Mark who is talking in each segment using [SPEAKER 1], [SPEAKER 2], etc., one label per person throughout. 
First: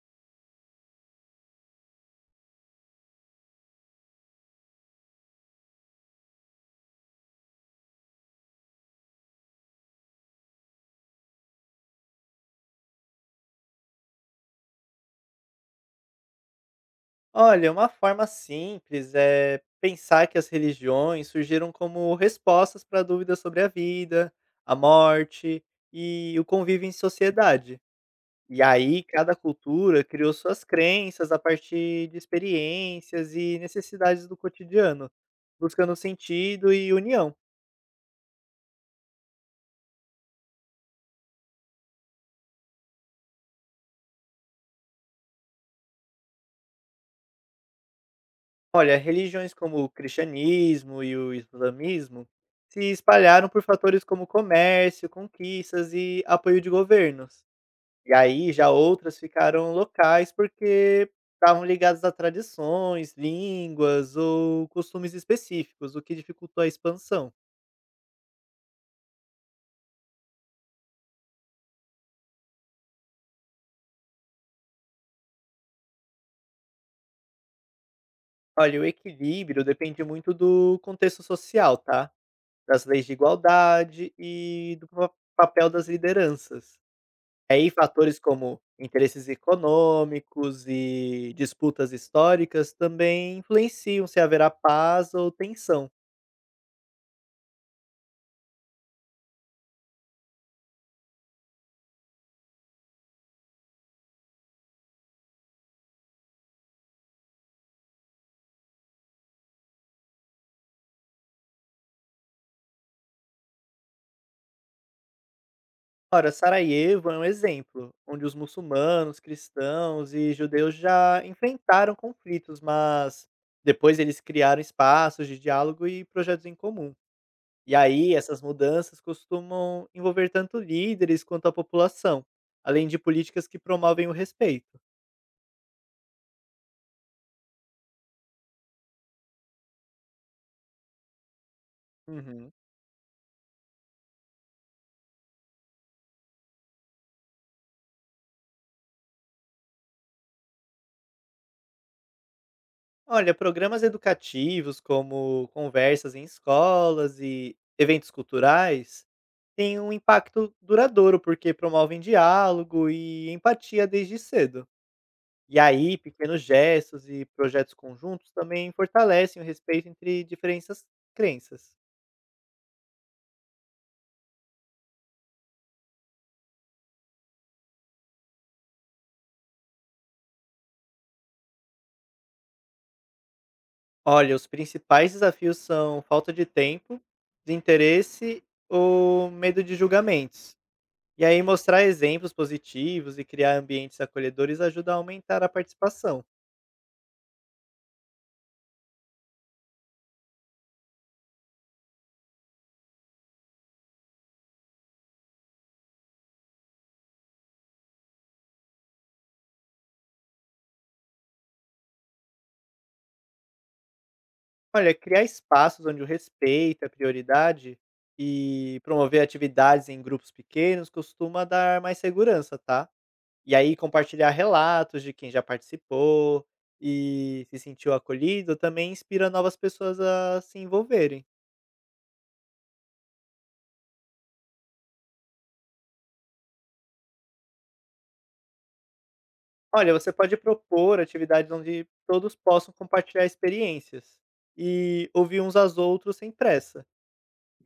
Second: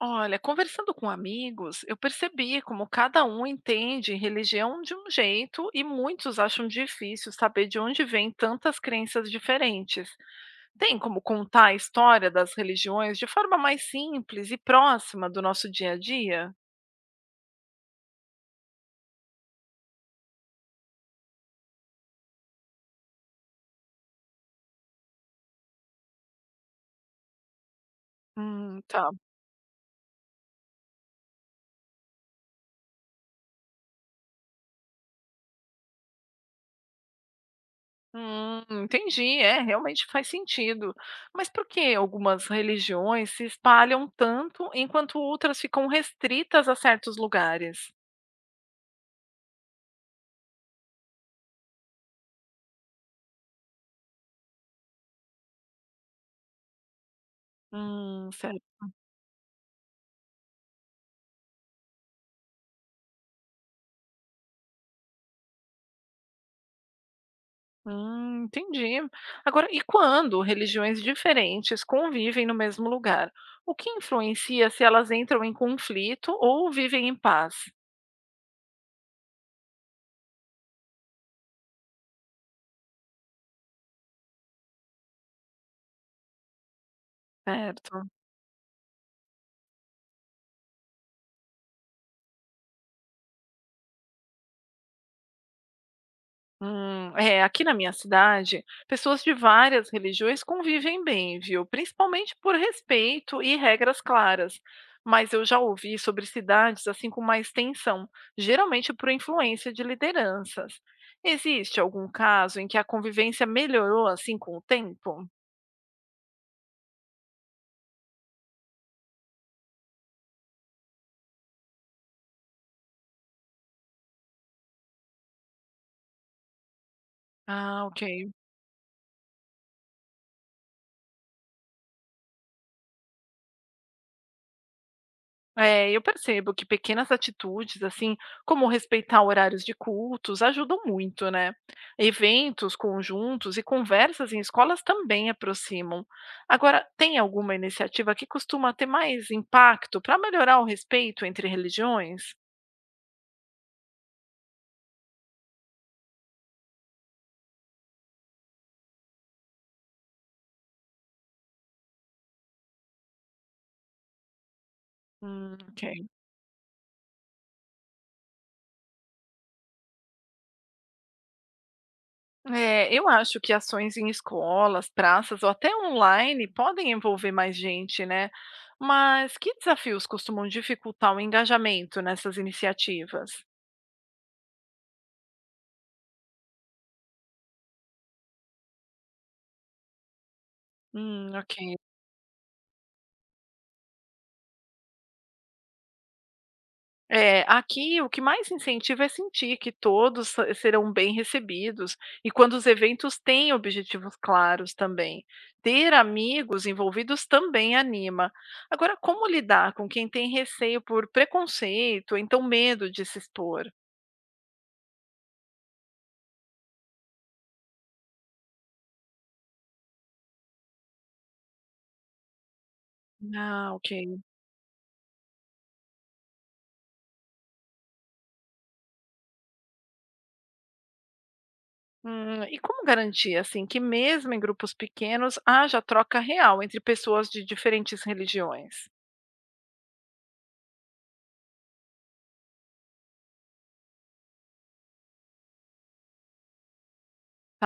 [SPEAKER 1] Olha, conversando com amigos, eu percebi como cada um entende religião de um jeito e muitos acham difícil saber de onde vêm tantas crenças diferentes. Tem como contar a história das religiões de forma mais simples e próxima do nosso dia a dia?
[SPEAKER 2] Olha, uma forma simples é pensar que as religiões surgiram como respostas para dúvidas sobre a vida, a morte e o convívio em sociedade. E aí,
[SPEAKER 1] Tá.
[SPEAKER 2] cada cultura criou suas crenças a partir de experiências e necessidades do cotidiano, buscando sentido e união.
[SPEAKER 1] Entendi, é, realmente faz sentido. Mas por que algumas religiões se espalham tanto enquanto outras ficam restritas a certos lugares?
[SPEAKER 2] Olha, religiões como o cristianismo e o islamismo se espalharam por fatores como comércio, conquistas e apoio de governos. E aí
[SPEAKER 1] Certo.
[SPEAKER 2] já outras ficaram locais, porque estavam ligadas a tradições, línguas ou costumes específicos, o que dificultou a expansão.
[SPEAKER 1] Entendi. Agora, e quando religiões diferentes convivem no mesmo lugar? O que influencia se elas entram em conflito ou vivem em paz?
[SPEAKER 2] Olha, o equilíbrio depende muito do contexto social, tá? Das leis de igualdade e do papel das lideranças. Aí
[SPEAKER 1] Certo.
[SPEAKER 2] fatores como interesses econômicos e disputas históricas também influenciam se haverá paz ou tensão.
[SPEAKER 1] É, aqui na minha cidade, pessoas de várias religiões convivem bem, viu? Principalmente por respeito e regras claras. Mas eu já ouvi sobre cidades assim com mais tensão, geralmente por influência de lideranças. Existe algum caso em que a convivência melhorou assim com o tempo?
[SPEAKER 2] Ora, Sarajevo é um exemplo, onde os muçulmanos, cristãos e judeus já enfrentaram conflitos, mas depois eles criaram espaços de diálogo e projetos em comum. E
[SPEAKER 1] Ah, ok.
[SPEAKER 2] aí, essas mudanças costumam envolver tanto líderes quanto a população, além de políticas que promovem o respeito.
[SPEAKER 1] É, eu percebo que pequenas atitudes, assim, como respeitar horários de cultos, ajudam muito, né?
[SPEAKER 2] Uhum.
[SPEAKER 1] Eventos, conjuntos e conversas em escolas também aproximam. Agora, tem alguma iniciativa que costuma ter mais impacto para melhorar o respeito entre religiões?
[SPEAKER 2] Olha, programas educativos como conversas em escolas e eventos culturais tem um impacto duradouro, porque promovem diálogo e empatia desde cedo. E
[SPEAKER 1] Ok.
[SPEAKER 2] aí, pequenos gestos e projetos conjuntos também fortalecem o respeito entre diferentes crenças.
[SPEAKER 1] É, eu acho que ações em escolas, praças ou até online podem envolver mais gente, né? Mas que desafios costumam dificultar o engajamento nessas iniciativas?
[SPEAKER 2] Olha, os principais desafios são falta de tempo, desinteresse ou medo de julgamentos. E aí,
[SPEAKER 1] Ok.
[SPEAKER 2] mostrar exemplos positivos e criar ambientes acolhedores ajuda a aumentar a participação.
[SPEAKER 1] É, aqui o que mais incentiva é sentir que todos serão bem recebidos e quando os eventos têm objetivos claros também. Ter amigos envolvidos também anima. Agora, como lidar com quem tem receio por preconceito, ou então medo de se expor?
[SPEAKER 2] Olha, criar espaços onde o respeito é prioridade e promover atividades em grupos pequenos costuma dar mais segurança, tá? E
[SPEAKER 1] Ah,
[SPEAKER 2] aí
[SPEAKER 1] ok.
[SPEAKER 2] compartilhar relatos de quem já participou e se sentiu acolhido também inspira novas pessoas a se envolverem.
[SPEAKER 1] E como garantir, assim, que mesmo em grupos pequenos haja troca real entre pessoas de diferentes religiões?
[SPEAKER 2] Olha, você pode propor atividades onde todos possam compartilhar experiências e ouvir uns aos outros sem pressa.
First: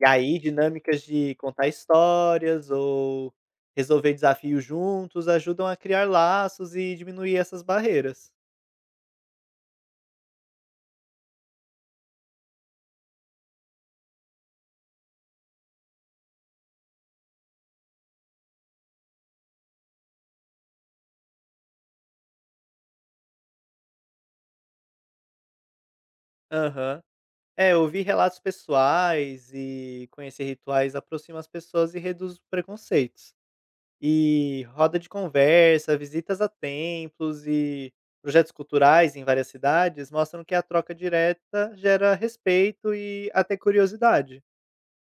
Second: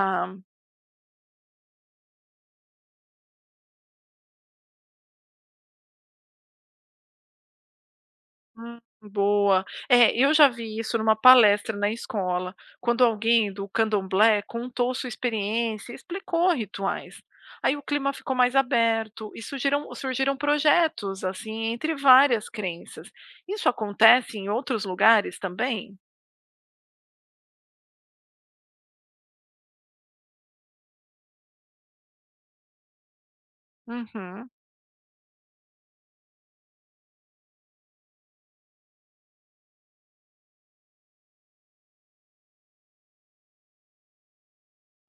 [SPEAKER 2] E aí dinâmicas de contar histórias ou resolver desafios juntos ajudam a criar laços e diminuir essas barreiras.
[SPEAKER 1] Boa. É, eu já vi isso numa palestra na escola, quando alguém do Candomblé contou sua experiência, e explicou rituais. Aí o clima ficou mais aberto e surgiram projetos, assim, entre várias crenças. Isso acontece em outros lugares também?
[SPEAKER 2] Aham. É, ouvir relatos pessoais e conhecer rituais aproxima as pessoas e reduz os preconceitos.
[SPEAKER 1] Uhum.
[SPEAKER 2] E roda de conversa, visitas a templos e projetos culturais em várias cidades mostram que a troca direta gera respeito e até curiosidade.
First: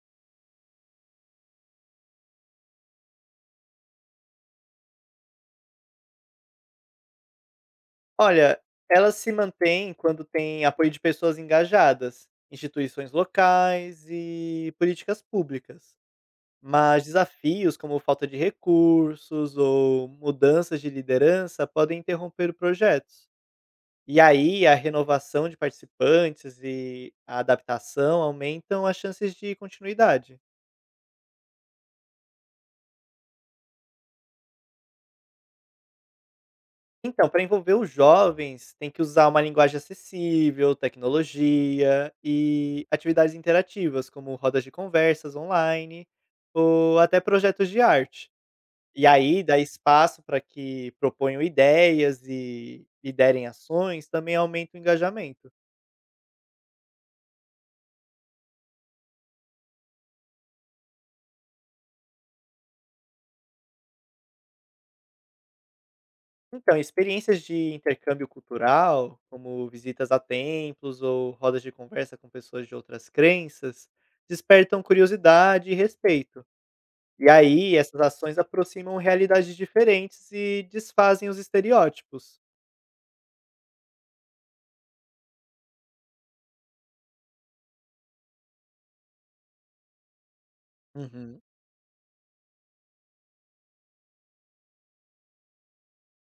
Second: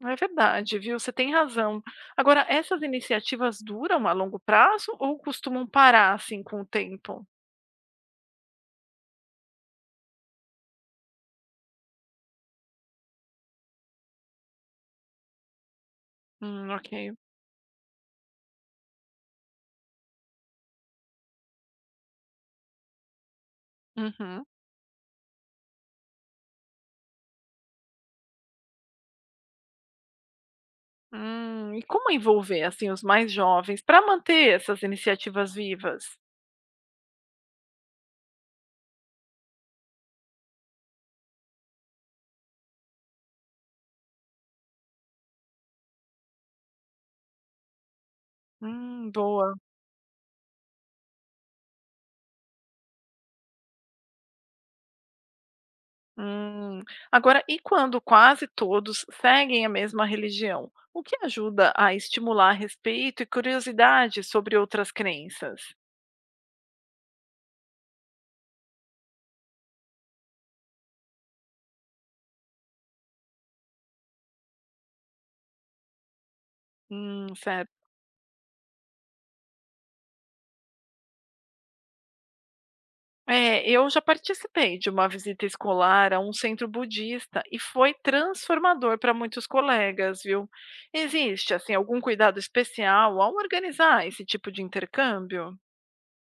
[SPEAKER 1] É verdade, viu? Você tem razão. Agora, essas iniciativas duram a longo prazo ou costumam parar assim com o tempo?
[SPEAKER 2] Olha, ela se mantém quando tem apoio de pessoas engajadas, instituições locais e políticas públicas.
[SPEAKER 1] Ok.
[SPEAKER 2] Mas desafios como falta de recursos ou mudanças de liderança podem interromper projetos. E
[SPEAKER 1] Uhum.
[SPEAKER 2] aí a renovação de participantes e a adaptação aumentam as chances de continuidade.
[SPEAKER 1] E como envolver assim os mais jovens para manter essas iniciativas vivas?
[SPEAKER 2] Então, para envolver os jovens, tem que usar uma linguagem acessível, tecnologia e atividades interativas, como rodas de conversas online ou até projetos de arte. E aí
[SPEAKER 1] Boa.
[SPEAKER 2] dá espaço para que proponham ideias e liderem ações, também aumenta o engajamento.
[SPEAKER 1] Hum. Agora, e quando quase todos seguem a mesma religião? O que ajuda a estimular respeito e curiosidade sobre outras crenças?
[SPEAKER 2] Então, experiências de intercâmbio cultural, como visitas a templos ou rodas de conversa com pessoas de outras crenças, despertam curiosidade e respeito. E
[SPEAKER 1] Certo.
[SPEAKER 2] aí, essas ações aproximam realidades diferentes e desfazem os estereótipos.
[SPEAKER 1] É, eu já participei de uma visita escolar a um centro budista e foi transformador para muitos colegas, viu?
[SPEAKER 2] Uhum.
[SPEAKER 1] Existe, assim, algum cuidado especial ao organizar esse tipo de intercâmbio?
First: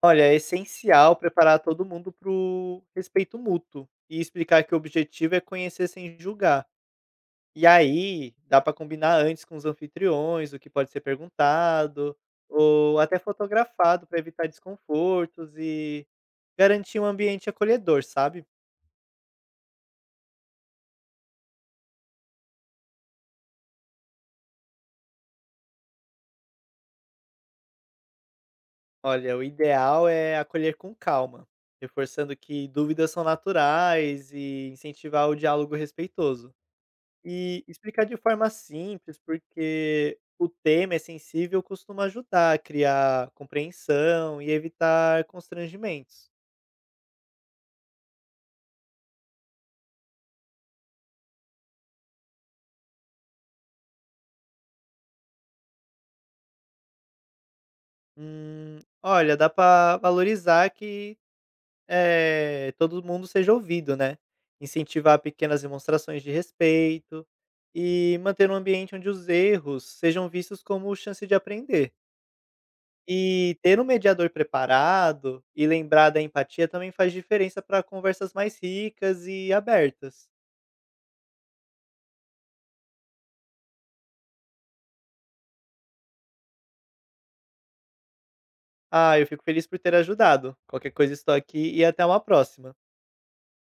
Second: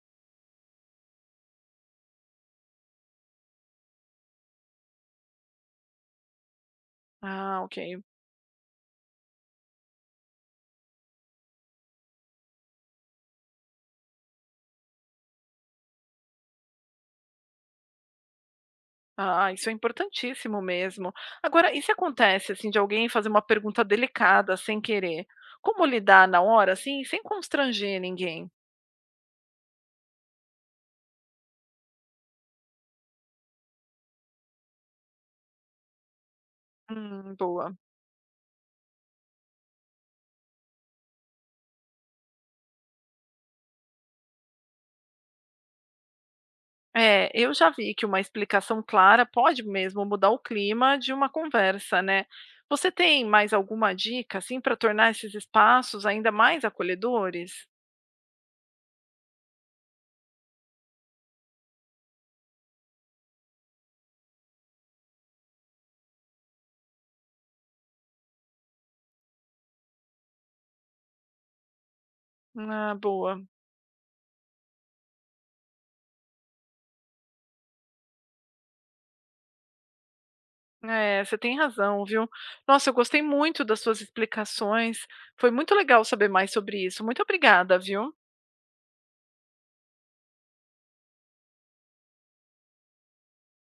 [SPEAKER 2] Olha, é essencial preparar todo mundo para o respeito mútuo e explicar que o objetivo é conhecer sem julgar.
[SPEAKER 1] Ah,
[SPEAKER 2] E
[SPEAKER 1] ok.
[SPEAKER 2] aí, dá para combinar antes com os anfitriões o que pode ser perguntado ou até fotografado para evitar desconfortos e garantir um ambiente acolhedor, sabe?
[SPEAKER 1] Ah, isso é importantíssimo mesmo. Agora, e se acontece, assim, de alguém fazer uma pergunta delicada sem querer? Como lidar na hora, assim, sem constranger ninguém?
[SPEAKER 2] Olha, o ideal é acolher com calma, reforçando que dúvidas são naturais e incentivar o diálogo respeitoso. E
[SPEAKER 1] Boa.
[SPEAKER 2] explicar de forma simples, porque o tema é sensível, costuma ajudar a criar compreensão e evitar constrangimentos.
[SPEAKER 1] É, eu já vi que uma explicação clara pode mesmo mudar o clima de uma conversa, né? Você tem mais alguma dica, assim, para tornar esses espaços ainda mais acolhedores?
[SPEAKER 2] Olha, dá para valorizar que todo mundo seja ouvido, né. Incentivar pequenas demonstrações de respeito e manter um ambiente onde os erros sejam vistos como chance de aprender.
[SPEAKER 1] Ah, boa.
[SPEAKER 2] E ter um mediador preparado e lembrar da empatia também faz diferença para conversas mais ricas e abertas.
[SPEAKER 1] É, você tem razão, viu? Nossa, eu gostei muito das suas explicações. Foi muito legal saber mais sobre isso. Muito obrigada, viu?
[SPEAKER 2] Ah, eu fico feliz por ter ajudado. Qualquer coisa estou aqui e até uma próxima.